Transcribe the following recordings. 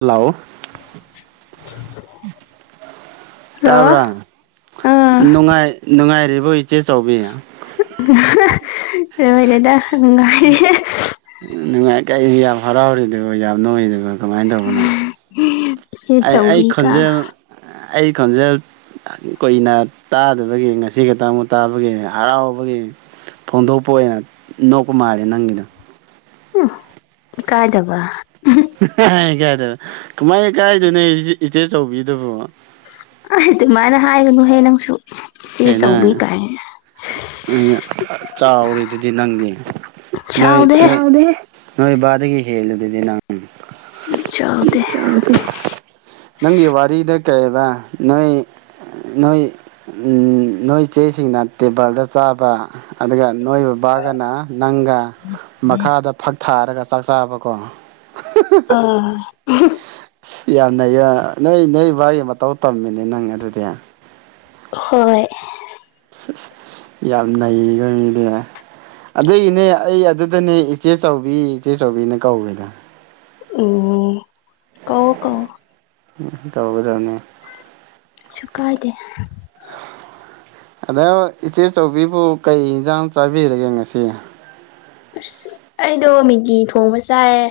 hello hello ꯇꯥꯕ ꯑꯥ ꯅꯨꯡꯉꯥꯏ ꯅꯨꯡꯉꯥꯏꯔꯤꯕꯣ ꯏꯆꯦ ꯆꯥꯎꯕꯤ [unintelligible] ꯔꯦꯗ ꯅꯨꯉꯥꯏꯔꯤ ꯅꯨꯡꯉꯥꯏ ꯀꯩ ꯌꯥꯝ ꯍꯔꯥꯎꯔꯤꯗꯨꯕ ꯌꯥꯝ ꯅꯣꯛꯔꯤꯗꯨꯕꯣ ꯀꯃꯥꯏꯅ ꯇꯧꯕꯅꯣ ꯏꯆꯦ ꯑꯩ ꯑꯩ ꯆꯧꯕꯤ ꯀ ꯈꯣꯟꯖꯦꯜ ꯑꯩ ꯈꯣꯟꯖꯦꯜ ꯀꯨꯏꯅ ꯇꯥꯗꯕꯒꯤ ꯉꯁꯤ ꯈꯛꯇꯪ ꯑꯃꯨꯛ ꯇꯥꯕꯒꯤ ꯍꯔꯥꯎꯕꯒꯤ ꯐꯣꯡꯗꯣꯛꯄ ꯑꯣꯏꯅ ꯅꯣꯛꯄ ꯃꯥꯜꯂꯦ ꯅꯪꯒꯤꯗ ꯎꯝ ꯏꯀꯥꯏꯗꯕ [unintelligible] ꯏꯀꯥꯏꯗꯅ ꯀꯃꯥꯏ ꯏꯀꯥꯏꯗꯨ ꯅꯣ ꯏꯆꯦ ꯆꯧꯕꯤꯗꯕꯣ ꯑꯩ ꯑꯗꯨꯃꯥꯏꯅ ꯍꯥꯏꯒꯅꯨꯍꯦ ꯅꯪꯁꯨ ꯏꯆꯦ ꯆꯧꯕꯤ ꯀꯥꯏ ꯆꯥꯎꯔꯤ ꯗꯨꯗꯤ ꯅꯪꯗꯤ ꯅꯣꯏ ꯁꯥꯎꯗꯦꯍꯦ ꯆꯥꯎꯗꯦꯍꯦ ꯅꯣꯏ ꯕꯥꯗꯒꯤ ꯍꯦꯜꯂꯤꯗꯨꯗꯤ ꯅꯪ ꯑꯝ ꯆꯥꯎꯗꯦ ꯅꯪꯒꯤ ꯋꯥꯔꯤꯗ ꯀꯩꯕ ꯅꯣꯏ ꯅꯣꯏ ꯅꯣꯏ ꯏꯆꯦꯁꯤꯡꯅ ꯇꯦꯕꯜꯗ ꯆꯥꯕ ꯑꯗꯨꯒ ꯅꯣꯏ ꯕꯕꯥꯒꯅ ꯅꯪꯒ ꯃꯈꯥꯗ ꯐꯛ ꯊꯥꯔꯒ ꯆꯥꯛ ꯆꯥꯕꯀꯣ ꯑꯥ [unintelligible] ꯑꯁ ꯌꯥꯝꯅ ꯅꯩꯌ ꯅꯣꯢ ꯅꯣꯏ ꯕꯥꯒꯤ ꯃꯇꯧ ꯇꯝꯃꯤꯅꯦ ꯅꯪ ꯑꯗꯨꯗꯤ ꯍꯣꯏ ꯌꯥꯝ ꯅꯩꯕ ꯃꯤꯅꯦ ꯑꯗꯨꯒꯤꯅꯦ ꯑꯩ ꯑꯗꯨꯗꯅꯦ ꯏꯆꯦ ꯆꯥꯎꯕꯤ ꯏꯆꯦꯆꯧꯕꯤꯅ ꯀꯧꯋꯤꯗꯣ ꯎꯝ ꯑꯍꯣ ꯀꯣ ꯇꯧꯒꯗꯝꯅꯦ ꯀꯩꯁꯨ ꯀꯥꯏꯗꯦ ꯑꯗꯣ ꯏꯆꯦ ꯆꯧꯕꯤꯕꯨ ꯀꯩ ꯏꯟꯁꯥꯡ ꯆꯥꯕꯤꯔꯒꯦ ꯉꯁꯤ ꯑꯩꯗꯣ ꯃꯤꯒꯤ ꯊꯣꯡꯕ ꯆꯥꯏꯑꯦ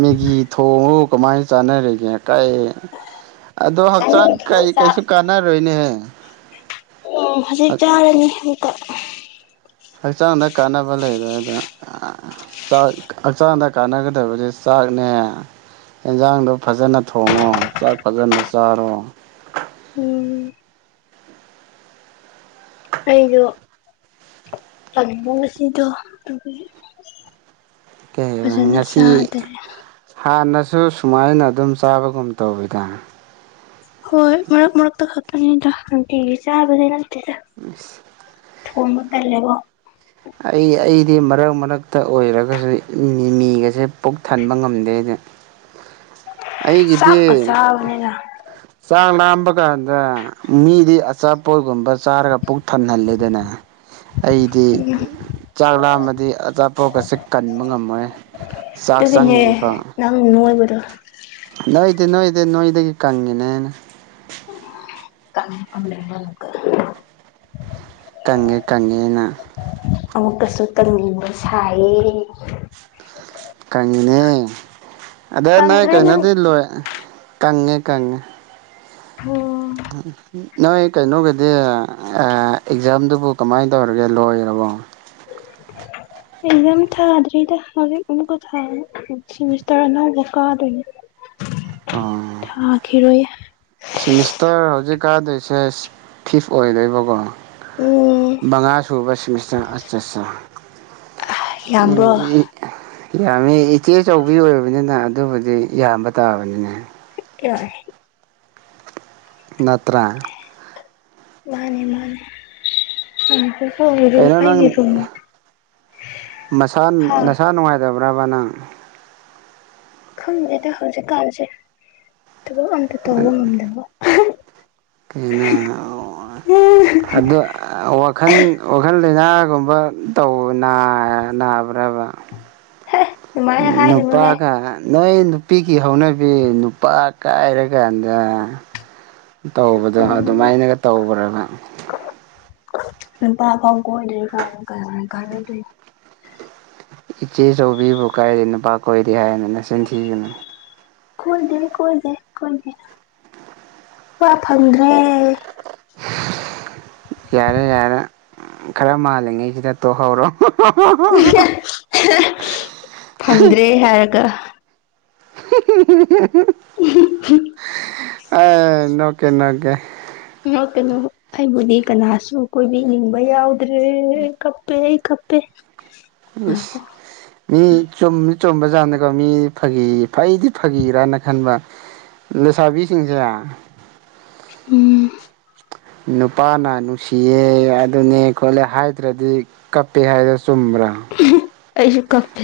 ꯃꯦꯒꯤ ꯊꯣꯡꯉꯒꯕꯨ ꯀꯃꯥꯏꯅ ꯆꯥꯟꯅꯔꯤꯒꯦ ꯀꯥꯏ ꯑꯗꯣ ꯍꯛꯆꯥꯡ ꯆꯥꯅꯤꯡꯗꯕ ꯀꯩ ꯆꯥꯛ ꯀꯩꯁꯨ ꯀꯥꯟꯅꯔꯣꯏꯅꯦꯍꯦ ꯑꯣ ꯍꯧꯖꯤꯛ ꯆꯥꯔꯅꯤ ꯑꯃꯨꯛꯀ ꯍꯛꯆꯥꯡꯗ ꯀꯥꯟꯅꯕ ꯂꯩꯔꯣꯏ ꯑꯗ ꯆꯥꯛ ꯍꯛꯆꯥꯡꯗ ꯀꯥꯟꯅꯒꯗꯕꯗꯤ ꯆꯥꯛꯅꯦ ꯌꯦꯟꯖꯥꯡꯗꯣ ꯐꯖꯅ ꯊꯣꯡꯉꯣ ꯆꯥꯛ ꯐꯖꯅ ꯆꯥꯔꯣ ꯎꯝ ꯑꯩꯗꯣ ꯇꯟꯕ ꯉꯁꯤꯗꯣ ꯑꯗꯨꯒꯤ ꯀꯩ ꯐꯖꯅ ꯉꯁꯤ ꯆꯗꯔꯦ ꯍꯥꯟꯅꯁꯨ ꯁꯨꯃꯥꯏꯅ ꯑꯗꯨꯝ ꯆꯥꯕꯒꯨꯝ ꯇꯧꯋꯤꯗꯥ ꯍꯣꯏ ꯃꯔꯛ ꯃꯔꯛ ꯇ ꯈꯛꯇꯅꯤꯗ ꯅꯨꯡꯇꯤꯒꯤ ꯆꯥꯕꯗꯤ ꯅꯇꯦꯗ ꯃꯤꯁ ꯊꯣꯡꯕ ꯇꯜꯂꯦꯕꯣ ꯑꯩ ꯑꯩꯗꯤ ꯃꯔꯛ ꯃꯔꯛꯇ ꯑꯣꯏꯔꯒꯁꯨ ꯃꯤꯃꯤꯒꯁꯦ ꯄꯨꯛ ꯊꯟꯕ ꯉꯝꯗꯦꯅꯦ ꯑꯩꯒꯤꯗꯤ ꯆꯥꯛꯀ ꯆꯥꯕꯅꯤꯅ ꯆꯥꯛ ꯂꯥꯝꯕ ꯀꯥꯟꯗ ꯃꯤꯗꯤ ꯑꯆꯥ ꯄꯣꯠꯒꯨꯝꯕ ꯆꯥꯔꯒ ꯄꯨꯛ ꯊꯟꯍꯜꯂꯦꯗꯅ ꯑꯩꯗꯤ ꯎꯝ ꯆꯥꯛ ꯂꯥꯝꯃꯗꯤ ꯑꯆꯥ ꯑꯄꯣꯠꯀꯁ ꯀꯟꯕ ꯉꯝꯃꯣꯏ ꯆꯥꯛ ꯆꯪꯗ꯭ꯔꯤꯐꯥꯎ ꯑꯝ ꯅꯨꯡꯉꯥꯏꯕꯗ ꯅꯣꯏꯗꯤ ꯅꯣꯏꯗꯤ ꯅꯣꯏꯗꯒꯤ ꯀꯪꯉꯦꯅꯦꯅ ꯀꯃꯄ ꯇꯪꯉꯦ ꯇꯪꯉꯦꯅ ꯑꯃꯨꯛꯀꯁꯨ ꯇꯟꯅꯤꯡꯕ ꯁꯥꯏꯌꯦ ꯀꯪꯉꯤꯅꯦ ꯑꯗ ꯅꯣꯏ ꯀꯪꯗ꯭ꯔꯦ ꯅꯪ ꯀꯩꯅꯣꯗꯤ ꯂꯣꯏ ꯀꯪꯉꯦ ꯀꯪꯉꯦ ꯍ UNINTELLIGIBLE ꯅꯣꯏ ꯀꯩꯅꯣꯒꯤꯗꯤ ꯑꯦꯛꯖꯥꯝꯗꯨꯕꯨ ꯀꯃꯥꯏꯅ ꯇꯧꯔꯒꯦ ꯂꯣꯏꯔꯕꯣ [unintelligible] ꯑꯦꯛꯖꯥꯝ ꯊꯥꯗ꯭ꯔꯤꯗ ꯍꯧꯖꯤꯛ ꯑꯃꯨꯛꯀ ꯊꯥ ꯁꯤꯦꯃꯤꯁꯇꯔ ꯑꯅꯧꯕ ꯀꯥꯗꯣꯏꯅꯦ ꯑ ꯇꯈꯤꯔꯣꯏ ꯁꯤꯃꯤꯁꯇꯔ ꯍꯧꯖꯤꯛ ꯀꯥꯗꯣꯏꯁꯦ ꯐꯤꯐ ꯑꯣꯏꯗꯣꯏꯕꯀꯣ ꯎꯝ ꯃꯕꯉꯥ ꯁꯨꯕꯁꯤꯡꯁ ꯑ ꯑ ꯎꯝ ꯌꯥꯝꯕ꯭ꯔꯣ ꯎꯝ ꯌꯥꯝꯃꯤ ꯏꯆꯦ ꯑꯆꯧꯕꯤ ꯑꯣꯏꯕꯅꯤꯅ ꯑꯗꯨꯕꯨꯗꯤ ꯌꯥꯝꯕ ꯇꯥꯕꯅꯤꯅꯦ ꯊ ꯀꯏ ꯅꯠꯇ꯭ꯔꯥ ꯃꯥꯅꯦ ꯃꯥꯅꯦ ꯔꯨꯝ ꯀꯩꯅꯣ ꯅꯪ ꯑꯩꯒꯤ ꯔꯨꯝ ꯅꯁꯥ ꯍꯥ ꯅꯁꯥ ꯅꯨꯡꯉꯥꯏꯇꯕ꯭ꯔꯕ ꯅꯪ ꯈꯪꯗꯉꯩꯗ ꯍꯧꯖꯤꯛꯀꯥꯟꯁꯦ ꯊꯕꯛ ꯑꯝꯇ ꯇꯧꯕ ꯉꯝꯗꯅꯕ ꯀꯅ ꯑꯗ ꯋꯥꯈꯜ ꯋꯥꯈꯜ ꯂꯩꯅꯥꯒꯨꯝꯕ ꯇ ꯅꯥꯕ꯭ꯔꯕ ꯍꯦ ꯑꯗꯨꯃꯥꯏꯅ ꯍꯥꯏꯒꯅꯨꯍꯦ ꯅꯨꯄꯥꯒ ꯅꯣꯏ ꯅꯨꯄꯤꯒꯤ ꯍꯧꯅꯕꯤ ꯅꯨꯄꯥ ꯀꯥꯏꯔꯀꯥꯟꯗ ꯇꯧꯕꯗꯣ ꯑꯗꯨꯃꯥꯏꯅꯒ ꯇꯧꯕ꯭ꯔꯒ ꯄꯥ ꯐꯥꯎ ꯀꯣꯏꯅ ꯀꯔ ꯀ ꯀ ꯏꯆꯦꯆꯧꯕꯤꯕꯨ ꯀꯥꯏꯗ ꯅꯨꯄꯥ ꯀꯣꯏꯔꯤꯦ ꯍꯥꯏꯅꯤꯅ ꯆꯤꯟꯊꯤꯈꯤꯕꯅꯣ ꯀꯣꯏꯗꯦ ꯀꯣꯏꯗꯦ ꯀꯣꯏꯗꯦ ꯋꯥ ꯐꯪꯗ꯭ꯔꯦ ꯌꯥꯔꯦ ꯌꯥꯔꯦ ꯈꯔ ꯃꯥꯜꯂꯤꯉꯩꯁꯤꯗ ꯇꯣꯛꯍꯧꯔꯣ ꯍ ꯍ ꯍ ꯍ ꯐꯪꯗ꯭ꯔꯦ ꯍꯥꯏꯔꯒ ꯑ ꯅꯣꯀꯦ ꯅꯣꯀꯦ ꯑꯣ ꯀꯩꯅꯣ ꯑꯩꯕꯨꯗꯤ ꯀꯅꯥꯁꯨ ꯀꯣꯏꯕꯤꯅꯤꯡꯕ ꯌꯥꯎꯗ꯭ꯔꯦ ꯀꯞꯄꯦ ꯑꯩ ꯀꯄ ꯄꯦ ꯏꯁꯁ ꯃꯤ ꯆꯨꯝ ꯆꯨꯝꯕꯖꯥꯠꯅꯤꯀꯣ ꯃꯤ ꯐꯥꯒꯤ ꯐꯩꯗꯤ ꯐꯒꯤꯔꯅ ꯈꯟꯕ ꯂꯩꯁꯥꯕꯤꯁꯤꯡꯁꯦ ꯎꯝ ꯅꯨꯄꯥꯅ ꯅꯨꯡꯁꯤꯌꯦ ꯑꯗꯨꯅꯦ ꯈꯣꯠꯂꯦ ꯍꯥꯏꯗ꯭ꯔꯗꯤ ꯀꯞꯄꯦ ꯍꯥꯏꯗꯣ ꯆꯨꯝꯕ꯭ꯔꯥ ꯑꯩꯁꯨ ꯀꯄꯦ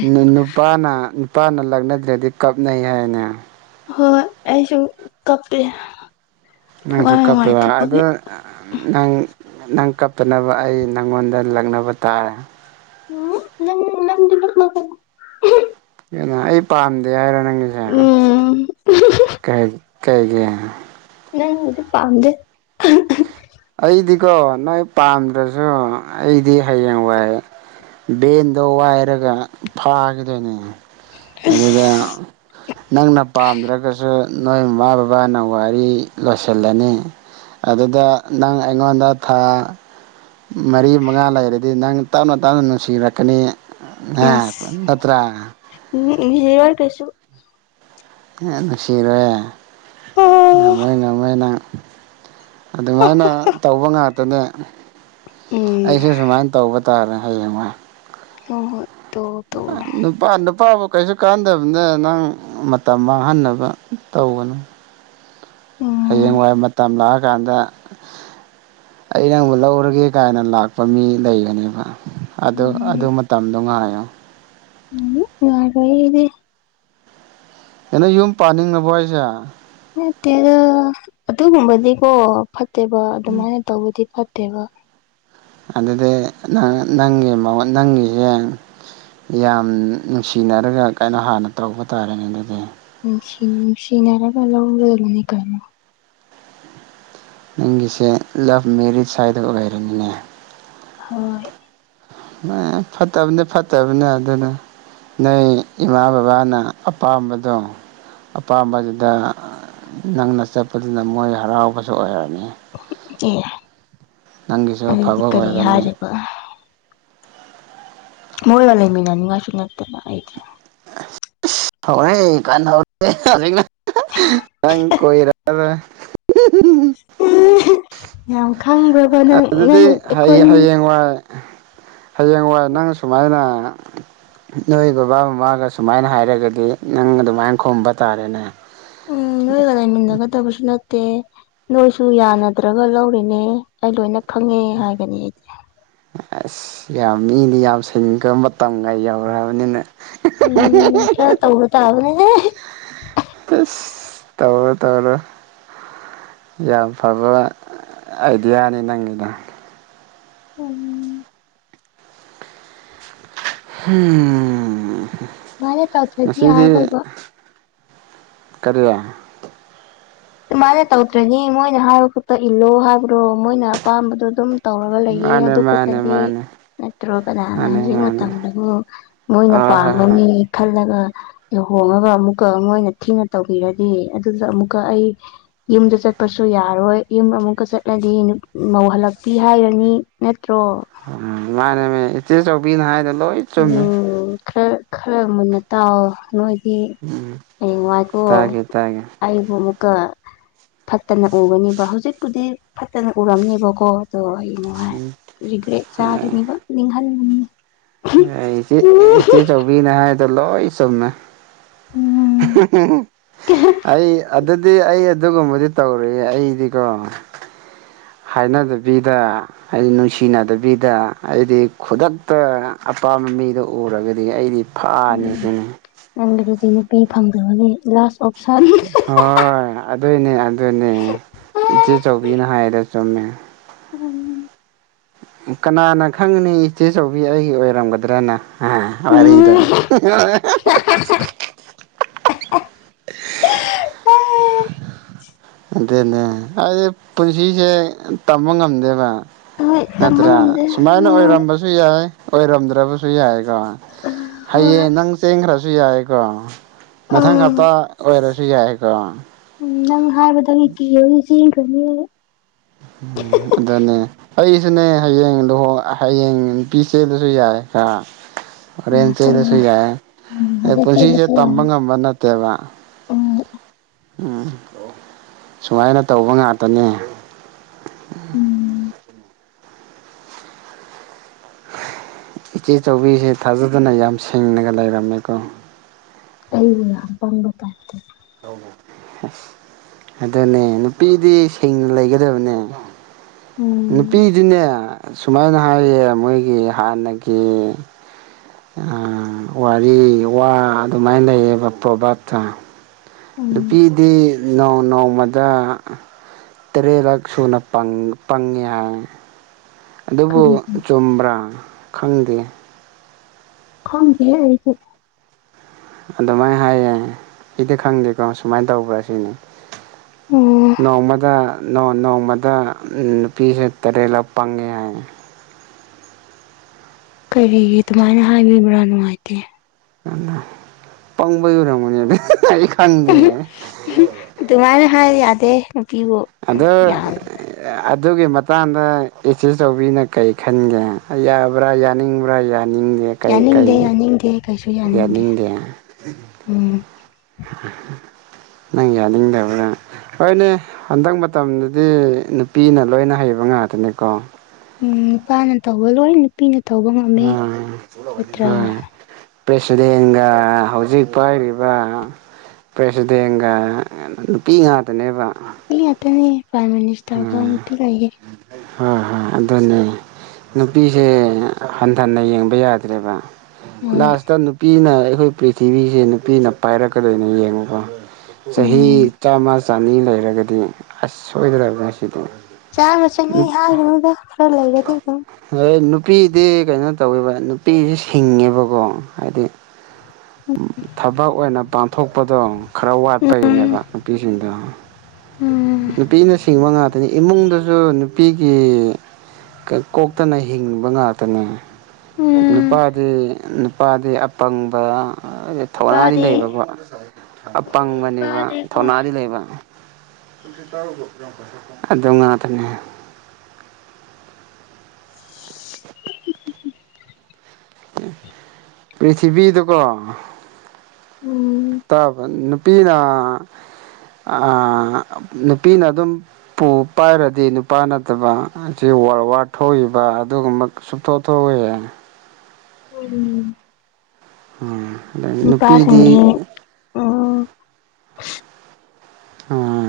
ꯅꯨꯄꯥꯅ ꯅꯨꯄꯥꯅ ꯂꯛꯅꯗ꯭ꯔꯗꯤ ꯀꯥꯞꯅꯩ ꯍꯥꯏꯅꯦ ꯍꯣꯏ ꯑꯁꯨ ꯀꯞ ꯅꯪꯁꯨ ꯀꯞꯄꯤꯔ ꯑꯣ ꯅꯪ ꯅꯪ ꯀꯞꯇꯅꯕ ꯑꯩ ꯅꯪꯉꯣꯟꯗ ꯂꯛꯅꯕ ꯇꯥꯔꯦ ꯎꯝ ꯅꯪ ꯅꯪꯗꯤ UNINTELLIGIBLE ꯑꯩ ꯄꯥꯝꯗꯦ ꯍꯥꯏꯔꯣ ꯅꯪꯒꯤꯁꯦ ꯎꯝ ꯀꯩꯒꯤꯦ ꯅꯪꯗꯤ ꯄꯥꯝꯗꯦ ꯑꯩꯗꯤꯀꯣ ꯅꯣꯏ ꯄꯥꯝꯗ꯭ꯔꯁꯨ ꯑꯩꯗꯤ ꯍꯌꯦꯡ ꯋꯥꯏ ꯚꯦꯟꯗꯣ ꯋꯥꯏꯔꯒ ꯐꯥꯒꯗꯣꯏꯅꯦ ꯑꯗꯨꯗ ꯑꯁ ꯅꯪꯅ ꯄꯥꯝꯗ꯭ꯔꯒꯁꯨ ꯅꯣꯏ ꯃꯃꯥ ꯕꯕꯥꯅ ꯋꯥꯔꯤ ꯂꯣꯏꯁꯤꯜꯂꯅꯤ ꯑꯗꯨꯗ ꯅꯪ ꯑꯩꯉꯣꯟꯗ ꯊꯥ ꯃꯔꯤ ꯃꯉꯥ ꯂꯩꯔꯗꯤ ꯅꯪ ꯇꯞꯅ ꯇꯞꯅ ꯅꯨꯡꯁꯤꯔꯛꯀꯅꯤ ꯑ ꯅꯠꯇ꯭ꯔ ꯎꯝ ꯅꯨꯡꯁꯤꯔꫭꯏ ꯀꯩꯁꯨ ꯍ ꯅꯨꯡꯁꯤꯔꯣꯏ ꯎꯝ ꯉꯝꯃꯣꯏ ꯉꯝꯃꯣꯏ ꯅꯪ ꯑꯗꯨꯃꯥꯏꯅ ꯇꯧꯕ ꯉꯥꯛꯇꯅꯦ ꯍꯣꯏ ꯑꯩꯁꯨ ꯁꯨꯃꯥꯏꯅ ꯇꯧꯕ ꯇꯥꯔꯦ ꯍꯌꯦꯡꯋꯥꯏ ꯍ ꯍꯣ ꯗꫭ ꯑꯥ ꯅꯨꯞ ꯅꯨꯄꯥ ꯅꯨꯄꯥꯕꯨ ꯀꯩꯁꯨ ꯀꯥꯟꯅꯗꯕꯗ ꯅꯪ ꯃꯇꯝ ꯃꯥꯡꯍꯟꯅꯕ ꯇꯧꯒꯅꯨ ꯎꯝ ꯍꯌꯦꯡꯋꯥꯏ ꯃꯇꯝ ꯂꯥꯛꯑꯀꯥꯟꯗ ꯑꯩ ꯅꯪꯕꯨ ꯂꯧꯔꯒꯦ ꯒꯥꯏꯅ ꯂꯥꯛꯄ ꯃꯤ ꯂꯩꯕꯅꯦꯕ ꯑꯗꯨ ꯑꯗꯨ ꯎꯝ ꯃꯇꯝꯗꯣ ꯉꯥꯏꯌꯣ ꯎꯝꯔ UNINTELLIGIBLE ꯀꯩꯅꯣꯌꯨꯝ ꯄꯥꯅꯤꯡꯉꯕꯣ ꯍꯥꯏꯁꯦ ꯅꯠꯇꯦꯗ ꯑꯗꯨꯒꯨꯝꯕꯗꯤꯀꯣ ꯐꯠꯇꯦꯕ ꯑꯗꯨꯃꯥꯏꯅ ꯇꯧꯕꯗꯤ ꯐꯠꯇꯦꯕ ꯑꯗꯨꯗꯤ ꯅꯪꯒꯤ ꯃꯌꯣꯅꯪꯒꯤꯁꯦ ꯌꯥꯝ ꯅꯨꯡꯁꯤꯅꯔꯒ ꯀꯩꯅꯣ ꯍꯥꯟꯅ ꯇꯧꯕ ꯇꯥꯔꯦꯅꯦ ꯑꯗꯨꯗꯤ ꯅꯨꯡꯁꯤ ꯅꯨꯡꯁꯤꯅꯔꯒ ꯂꯧꯒꯗꯨꯕꯅꯤ ꯀꯩꯅꫭ ꯅꯪꯒꯤꯁꯦ ꯂꯥꯞ ꯃꯦꯔꯤꯖ ꯍꯥꯏꯗꯣ ꯑꯣꯏꯔꯝꯅꯦ ꯍꯣꯏ ꯑꯦ ꯐꯠꯇꯕꯅ ꯐꯠꯇꯕꯅꯦ ꯑꯗꯨꯅꯦ ꯅꯪ ꯏꯃꯥ ꯕꯕꯥꯅ ꯑꯄꯥꯝꯕꯗꯣ ꯑꯄꯥꯝꯕꯗꯨꯗ ꯅꯪꯅ ꯆꯠꯄꯗꯨꯅ ꯃꯣꯏꯅ ꯍꯔꯥꯎꯕꯁꯨ ꯑꯣꯏꯔꯅꯤ ꯑꯦ ꯅꯪꯒꯤꯁꯨ ꯑꯗꯨꯗꯤ ꯑꯐꯕ ꯀꯔꯤ ꯑꯣꯏꯔꯅꯤ ꯍꯥꯏꯔꯤꯕ ꯃꯣꯒ ꯂꯩ ꯃꯤꯟꯅ ꯅꯤꯡ ꯉꯥꯏꯁꯨ ꯅꯠꯇꯅ ꯑꯩꯗꯤ ꯍꯧꯔꯦ ꯀꯥꯟ ꯍꯧ ꯍꯧꯖꯤꯛꯅ ꯅꯪ ꯀꯨꯔꯂꯣꯏ ꯌꯥꯝ ꯈꯪꯕꯔꯕ ꯅꯪ ꯑꯗꯨꯗꯤ ꯅꯪ ꯍꯌꯦ ꯑꯩꯈꯣꯏꯅꯤ ꯍꯌꯦꯡꯋꯥꯏ ꯍꯌꯦꯡꯋꯥꯏ ꯅꯪ ꯁꯨꯃꯥꯏꯅ ꯅꯣꯏ ꯕꯕꯥ ꯃꯃꯥꯅ ꯑꯁꯨꯃꯥꯏꯅ ꯍꯥꯏꯔꯒꯗꯤ ꯅꯪ ꯑꯗꯨꯃꯥꯏꯅ ꯈꯣꯝꯕ ꯇꯥꯔꯦꯅꯦ ꯎꯝ ꯅꯣꯏꯒ ꯂꯩꯃꯤꯟꯅꯒꯗꯕꯁꯨ ꯅꯠꯇꯦ ꯅꯣꯏꯁꯨ ꯌꯥꯅꯗ꯭ꯔꯒ ꯂꯧꯔꯤꯅꯤ ꯑꯗꯨꯅ ꯈꯪꯉꯦ ꯍꯥꯏꯒꯅꯤ ꯑꯩꯗꯤ ꯑꯁ ꯌꯥꯝ ꯃꯤꯗꯤ ꯌꯥꯝ ꯁꯤꯒꯔꯕ ꯃꯇꯝꯒ ꯌꯧꯂꯛꯑꯕꯅꯤꯅ ꯎꯝ ꯈꯔ UNINTELLIGIBLE ꯇꯧꯕ ꯇꯥꯕꯅꯦꯍꯦ ꯇꯧꯔꯣ ꯇꯧꯔꯣ ꯌꯥꯝ ꯐꯕ ꯑꯥꯏꯗꯤꯌꯥꯅꯤ ꯅꯪꯒꯤꯗꯣ ꯎꯝ [unintelligible] ꯃꯥꯅꯦ ꯇꯧꯗꯔꯗꯤ ꯌꯥꯝ ꯉꯁꯤꯗꯤ ꯂꯣꯕ ꯀꯔꯤ ꯃꯥꯅ ꯇꯧꯗ꯭ꯔꯗꯤ ꯃꯣꯏꯅ ꯍꯥꯏꯕ ꯈꯠꯇ ꯏꯜꯂꯣ ꯍꯥꯏꯕ꯭ꯔꯣ ꯃꯣꯏꯅ ꯑꯄꯥꯝꯕꯗꯣ ꯑꯗꯨꯝ ꯇꯧꯔꯒ ꯂꯩꯌꯦ ꯃꯥꯅꯦ ꯑꯗꯨ ꯃꯥꯅꯦ ꯈꯛꯇꯗꯤ ꯃꯥꯅꯦ ꯅꯠꯇ꯭ꯔꯣ ꯀꯅꯥꯅ ꯃꯥꯅꯦ ꯍꯧꯖꯤꯛ ꯃꯥꯅꯦ ꯃꯇꯝꯗꯕꯨ ꯃꯣꯏꯅ ꯑ ꯍꯣꯏ ꯄꯥꯝꯕ ꯍꯣꯏ ꯃꯤ ꯈꯜꯂꯒ ꯂꯨꯍꯣꯡꯉꯒ ꯑꯃꯨꯛꯀ ꯃꯣꯅꯊꯤꯅ ꯇꯧꯕꯤꯔꯗꯤ ꯑꯗꯨꯗ ꯑꯃꯨꯛꯀ ꯑꯩ ꯌꯨꯝꯗ ꯆꯠꯄꯁꯨ ꯌꯥꯔꯔꯣꯏ ꯌꯨꯝ ꯑꯃꯨꯛꯀ ꯆꯠꯂꯗꯤ ꯃꯧꯍꯜꯂꯛꯄꯤ ꯍꯥꯏꯔꯅꯤ ꯅꯠꯇ꯭ꯔꯣ ꯎꯝ ꯃꯥꯅꯦꯃꯦ ꯏꯆꯦ ꯆꯧꯕꯤꯅ ꯍꯥꯏꯗꯣ ꯂꯣꯏ ꯆꯨꯝꯃꯦ ꯎꯝ ꯈꯔ ꯈꯔ ꯃꯨꯟꯅ ꯇꯥꯎꯑꯣ ꯅꯣꯏ ꯑꯦ ꯎꯝ ꯍꯌꯦꯡ ꯋꯥꯏꯈꯣ ꯇꯥꯒꯦ ꯇꯥꯒꯦ ꯑꯩꯕꯨ ꯑꯃꯨꯛꯀ ꯐꯠꯇꯅ ꯎꯒꯅꯤꯕ ꯍꯧꯖꯤꯛꯄꯨꯗꯤ ꯐꯠꯇꯅ ꯎꯔꯝꯅꯦꯕꯀꯣ ꯑꯗꯣ ꯅꯨꯡꯉꯥꯏ ꯎꯝ ꯔꯤꯒ꯭ꯔꯦꯠ ꯆꯥꯒꯅꯤꯕ ꯅꯤꯡꯍꯟꯒꯅꯤ ꯑꯦ ꯏꯆꯦ ꯏꯆꯦ ꯆꯥꯎꯧꯕꯤꯅ ꯍꯥꯏꯗꯣ ꯂꯣꯏ ꯆꯨꯝꯃꯦ ꯎꯝ ꯑꯩ ꯑꯗꯨꯗꯤ ꯑꯩ ꯑꯗꯨꯒꯨꯝꯕꯗꯤ ꯇꯧꯔꯛꯏꯦ ꯑꯩꯗꯤꯀꯣ ꯍꯥꯏꯅꯗꯕꯤꯗ ꯍꯥꯏꯗꯤ ꯅꯨꯡꯁꯤꯅꯗꯕꯤꯗ ꯑꯩꯗꯤ ꯈꯨꯗꯛꯇ ꯑꯄꯥꯝꯕ ꯃꯤꯗꯣ ꯎꯔꯒꯗꯤ ꯑꯩꯗꯤ ꯐꯥꯅꯤ ꯍꯥꯏꯅꯤ ꯅꯪꯒꯤꯗꯨꯗꯤ ꯅꯨꯄꯤ ꯐꯪꯗꯕꯒꯤ ꯂꯥꯁ ꯑꯣꯞꯁꯟ ꯍꯣꯏ ꯑꯗꯨꯏꯅꯦ ꯑꯗꯨꯅꯦ ꯏꯆꯦꯆꯧꯕꯤꯅ ꯍꯥꯏꯔꯒ ꯆꯨꯝꯃꯦ ꯎꯝ ꯀꯅꯥꯅ ꯈꯪꯅꯤ ꯏꯆꯦꯆꯧꯕꯤ ꯑꯩꯒꯤ ꯑꯣꯏꯔꯝꯒꯗ꯭ꯔꯅ ꯑ ꯋꯥꯔꯤꯗꯣ ꯎꯝ [unintelligible] [unintelligible] ꯑꯗꯨꯅꯦ ꯑꯩꯗꯤ ꯄꯨꯟꯁꯤꯁꯦ ꯇꯝꯕ ꯉꯝꯗꯦꯕ ꯍꯣꯏ ꯇꯝꯕ ꯅꯠꯇ꯭ꯔꯥ ꯉꯝꯗꯦ ꯁꯨꯃꯥꯏꯅ ꯎꯝ ꯑꯣꯏꯔꯝꯕꯁꯨ ꯌꯥꯏ ꯑꯣꯏꯔꯝꯗ꯭ꯔꯕꯁꯨ ꯌꯥꯏꯀꯣ ꯍꯣꯏ ꯍꯌꯦꯡ ꯅꯪ ꯆꯦꯟꯈ꯭ꯔꯁꯨ ꯌꯥꯏꯀꯣ ꯃꯊꯪ ꯎꯝ ꯍꯞꯇꯥ ꯑꯣꯏꯔꯁꯨ ꯌꯥꯏꯀꯣ ꯅꯪ ꯍꯥꯏꯕꯗꯗꯒꯤ ꯀꯤꯍꯣꯑꯦ ꯆꯦꯡꯈ꯭ꯔꯅꯤꯌꯦ ꯎꯝ ꯑꯗꯨꯅꯦ ꯑꯩꯁꯨꯅꯦ ꯍꯌꯦꯡ ꯂꯨꯍꫭꯟ ꯍꯌꯦꯡ ꯅꯨꯄꯤ ꯆꯦꯕꯁꯨ ꯌꯥꯏ ꯀ ꯍꯣꯔꯦꯟ ꯀꯅꯥ ꯆꯩꯗꯁꯨ ꯈꯪꯕ꯭ꯔꯥ ꯌꯥꯏ ꯎꯝ ꯑ ꯍꯧꯖꯤꯛ ꯄꯨꯟꯁꯤꯁꯦ ꯆꯦꯜꯂꯁꯨ ꯇꯝꯕ ꯌꯥꯔꯦ ꯉꯝꯕ ꯅꯠꯇꯦꯕ ꯎꯝ ꯎꯝ ꯁꯨꯃꯥꯏꯅ ꯇꯧꯕ ꯉꯥꯛꯇꯅꯦ ꯎꯝ ꯏꯆꯦ ꯆꯧꯕꯤꯁꯦ ꯊꯥꯖꯗꯅ ꯌꯥꯝ ꯁꯦꯡꯅꯒ ꯂꯩꯔꯝꯃꯦꯀꯣ ꯑꯩꯕꯨꯅ ꯑꯄꯥꯝꯕ ꯇꯥꯞꯇꯥ ꯑꯁ ꯑꯗꯨꯅꯦ ꯅꯨꯄꯤꯗꯤ ꯁꯦꯡꯅ ꯂꯩꯒꯗꯕꯅꯦ ꯎꯝ ꯅꯨꯄꯤꯗꯨꯅꯦ ꯁꯨꯃꯥꯏꯅ ꯍꯥꯏꯌꯦ ꯃꯣꯏꯒꯤ ꯍꯥꯟꯅꯒꯤ ꯋꯥꯔꯤ ꯋꯥ ꯑꯗꯨꯃꯥꯏꯅ ꯂꯩꯌꯦꯕ ꯄ꯭ꯔꯣꯚꯞꯇ ꯎꯝ ꯅꯨꯄꯤꯗꯤ ꯅꯣꯡ ꯅꯣꯡꯃꯗ ꯇꯔꯦꯠꯔꯛ ꯁꯨꯅ ꯄꯪꯉꯦ ꯍꯥꯏ ꯑꯗꯨꯕꯨ ꯀꯔꯤꯒꯤ ꯆꯨꯝꯕ꯭ꯔꯥ ꯈꯪꯗꯦ ꯍꯪꯂ ꯍꯥꯏꯁꯤ ꯑꯗꯨꯃꯥꯏꯅ ꯍꯥꯏꯌꯦ ꯏꯗꯤ ꯈꯪꯗꯦꯀꯣ ꯁꯨꯃꯥꯏꯅ ꯇꯧꯕ꯭ꯔꯥ ꯁꯤꯅꯤ ꯎꯝ ꯅꯣꯡꯃꯗ ꯅꯣꯡꯃꯗ ꯅꯨꯄꯤꯁꯨ ꯇꯔꯦꯠꯂ ꯄꯪꯉꯦ ꯍꯥꯏ ꯀꯔꯤꯒꯤ ꯑꯗꯨꯃꯥꯏꯅ ꯍꯥꯏꯕꯤꯕ꯭ꯔꯥ ꯅꯨꯡꯉꯥꯏꯇꯦ ꯑ ꯄꯪꯕꯩ ꯌꯔꯝꯃꯅꯦ ꯑꯗꯨ ꯑꯩ ꯈꯪꯗꯦ ꯑꯗꯨꯃꯥꯏꯅ ꯍꯥꯏ ꯌꯥꯗꯦ ꯅꯨꯄꯤꯕꯨ ꯑꯗ ꯌꯥꯝ ꯑꯗꯨꯒꯤ ꯃꯇꯥꯡꯗ ꯏꯆꯦꯆꯤꯅ ꯀꯔꯤ ꯈꯟꯒꯦ ꯕ꯭ꯔꯥ ꯌꯥꯅꯤꯡꯕ꯭ꯔꯥ ꯌꯥꯅꯤꯡ ꯌꯦ ꯌꯥꯅꯤꯡꯗꯦ ꯌꯥꯅꯤꯡꯗꯦ ꯀꯩꯁꯨ ꯌꯥꯅꯤꯡꯗꯦ ꯎꯝ ꯅꯪ ꯌꯥꯗ ꯇꯕ꯭ꯔ ꯍꯣꯏꯅꯦ ꯍꯟꯗꯛ ꯃꯇꯝꯗꯗꯤ ꯅꯨꯄꯤꯅ ꯂꯣꯏꯅ ꯍꯩꯕ ꯉꯥꯛꯇꯅꯦꯀꯣ ꯎꯝ ꯅꯨꯄꯥꯅ ꯇꯧꯕ ꯂꯣꯏ ꯅꯨꯄꯤꯅ ꯇꯧꯕ ꯉꯝꯃꯦ ꯎꯝ ꯅꯠꯇ꯭ꯔꯥ ꯍꯣꯏ ꯄ꯭ꯔꯦꯁꯤꯗꯦꯟꯒ ꯍꯧꯖꯤꯛ ꯄꯥꯏꯔꯤꯕ ꯄ꯭ꯔꯦꯁꯤꯗꯦꯟꯒ ꯅꯨꯄꯤ ꯉꯥꯛꯇꯅꯦꯕ ꯏ ꯉꯥꯛꯇꯅꯦ ꯄꯥꯏꯃꯤꯅꯤ ꯎꯝ ꯍꯣꯏ ꯍꯣꯏ ꯑꯗꯨꯅꯦ ꯅꯨꯄꯤꯁꯦ ꯍꯟꯊꯟꯅ ꯌꯦꯡꯕ ꯌꯥꯗ꯭ꯔꯦꯕ ꯍꯣꯏ ꯂꯥꯁꯇ ꯅꯨꯄꯤꯅ ꯑꯩꯈꯣꯏ ꯄ꯭ꯔꯤꯊꯤꯕꯤꯁꯦ ꯅꯨꯄꯤꯅ ꯄꯥꯏꯔꯛꯀꯗꯣꯏꯅꯤ ꯌꯦꯡꯉꯨꯀꯣ ꯆꯍꯤ ꯎꯝ ꯆꯥꯝꯃ ꯆꯅꯤ ꯂꯩꯔꯒꯗꯤ ꯑꯁ ꯁꯣꯏꯗ꯭ꯔꯕꯅꯦ ꯁꯤꯗꯤ ꯆꯥꯃ ꯆꯅꯤ ꯍꯥꯏꯒꯅꯨꯗ ꯈꯔ ꯂꯩꯔꯗꯤ ꯑꯗꯨꯝ ꯑꯣꯏ ꯅꯨꯄꯤꯗꯤ ꯀꯩꯅꯣ ꯇꯧꯋꯦꯕ ꯅꯨꯄꯤꯁꯦ ꯁꯤꯡꯉꯦꯕꯀꯣ ꯍꯥꯏꯗꯤ ꯊꯕꯛ ꯑꯣꯏꯅ ꯄꯥꯡꯊꯣꯛꯄꯗꯣ ꯈꯔ ꯋꯥꯠꯄꯒꯤꯅꯦꯕ ꯎꯝ ꯅꯨꯄꯤꯁꯤꯡꯗꯣ ꯎꯝ ꯅꯨꯄꯤꯅ ꯁꯤꯡꯕ ꯉꯥ ꯇꯅꯤ ꯏꯃꯨꯡꯗꯁꯨ ꯅꯨꯄꯤꯒꯤ ꯀꯣꯛꯇꯅ ꯍꯤꯡꯕ ꯉꯥꯛꯇꯅꯤ ꯎꯝ ꯅꯨꯄꯥꯗꯤ ꯅꯨꯄꯥꯗꯤ ꯑꯄꯪꯕ ꯊꯧꯅꯥꯗꯤ ꯅꯨꯄꯥꯗꯤ ꯂꯩꯕꯀꯣ ꯑꯄꯪꯕꯅꯦꯕ ꯅꯨꯄꯥꯗꯤꯀꯣ ꯊꯧꯅꯥꯗꯤ ꯂꯩꯕ ꯑꯗꯨ ꯉꯥꯇꯅꯦ ꯄ꯭ꯔꯤꯊꯤꯕꯤꯗꯨꯀꯣ ꯎꯝ ꯇꯥꯕ ꯅꯨꯄꯤꯅ ꯑ ꯅꯨꯄꯤꯅ ꯑꯗꯨꯝ ꯄꯨ ꯄꯥꯏꯔꯗꯤ ꯅꯨꯄꯥ ꯅꯠꯇꯕ ꯑꯁꯤ ꯋꯔ ꯋꯥꯔ ꯊꯣꯛꯏꯕ ꯑꯗꯨꯒꯨꯝꯕ ꯁꯨꯛꯊꯣꯛ ꯊꯣꯛꯑꯣꯏꯌꯦ ꯎꯝ ꯎꯝ ꯑꯗ ꯅꯨꯄꯤꯗꯤ ꯅꯨꯄꯥꯁꯤꯡꯗꯤ ꯎꯝ ꯎꯝ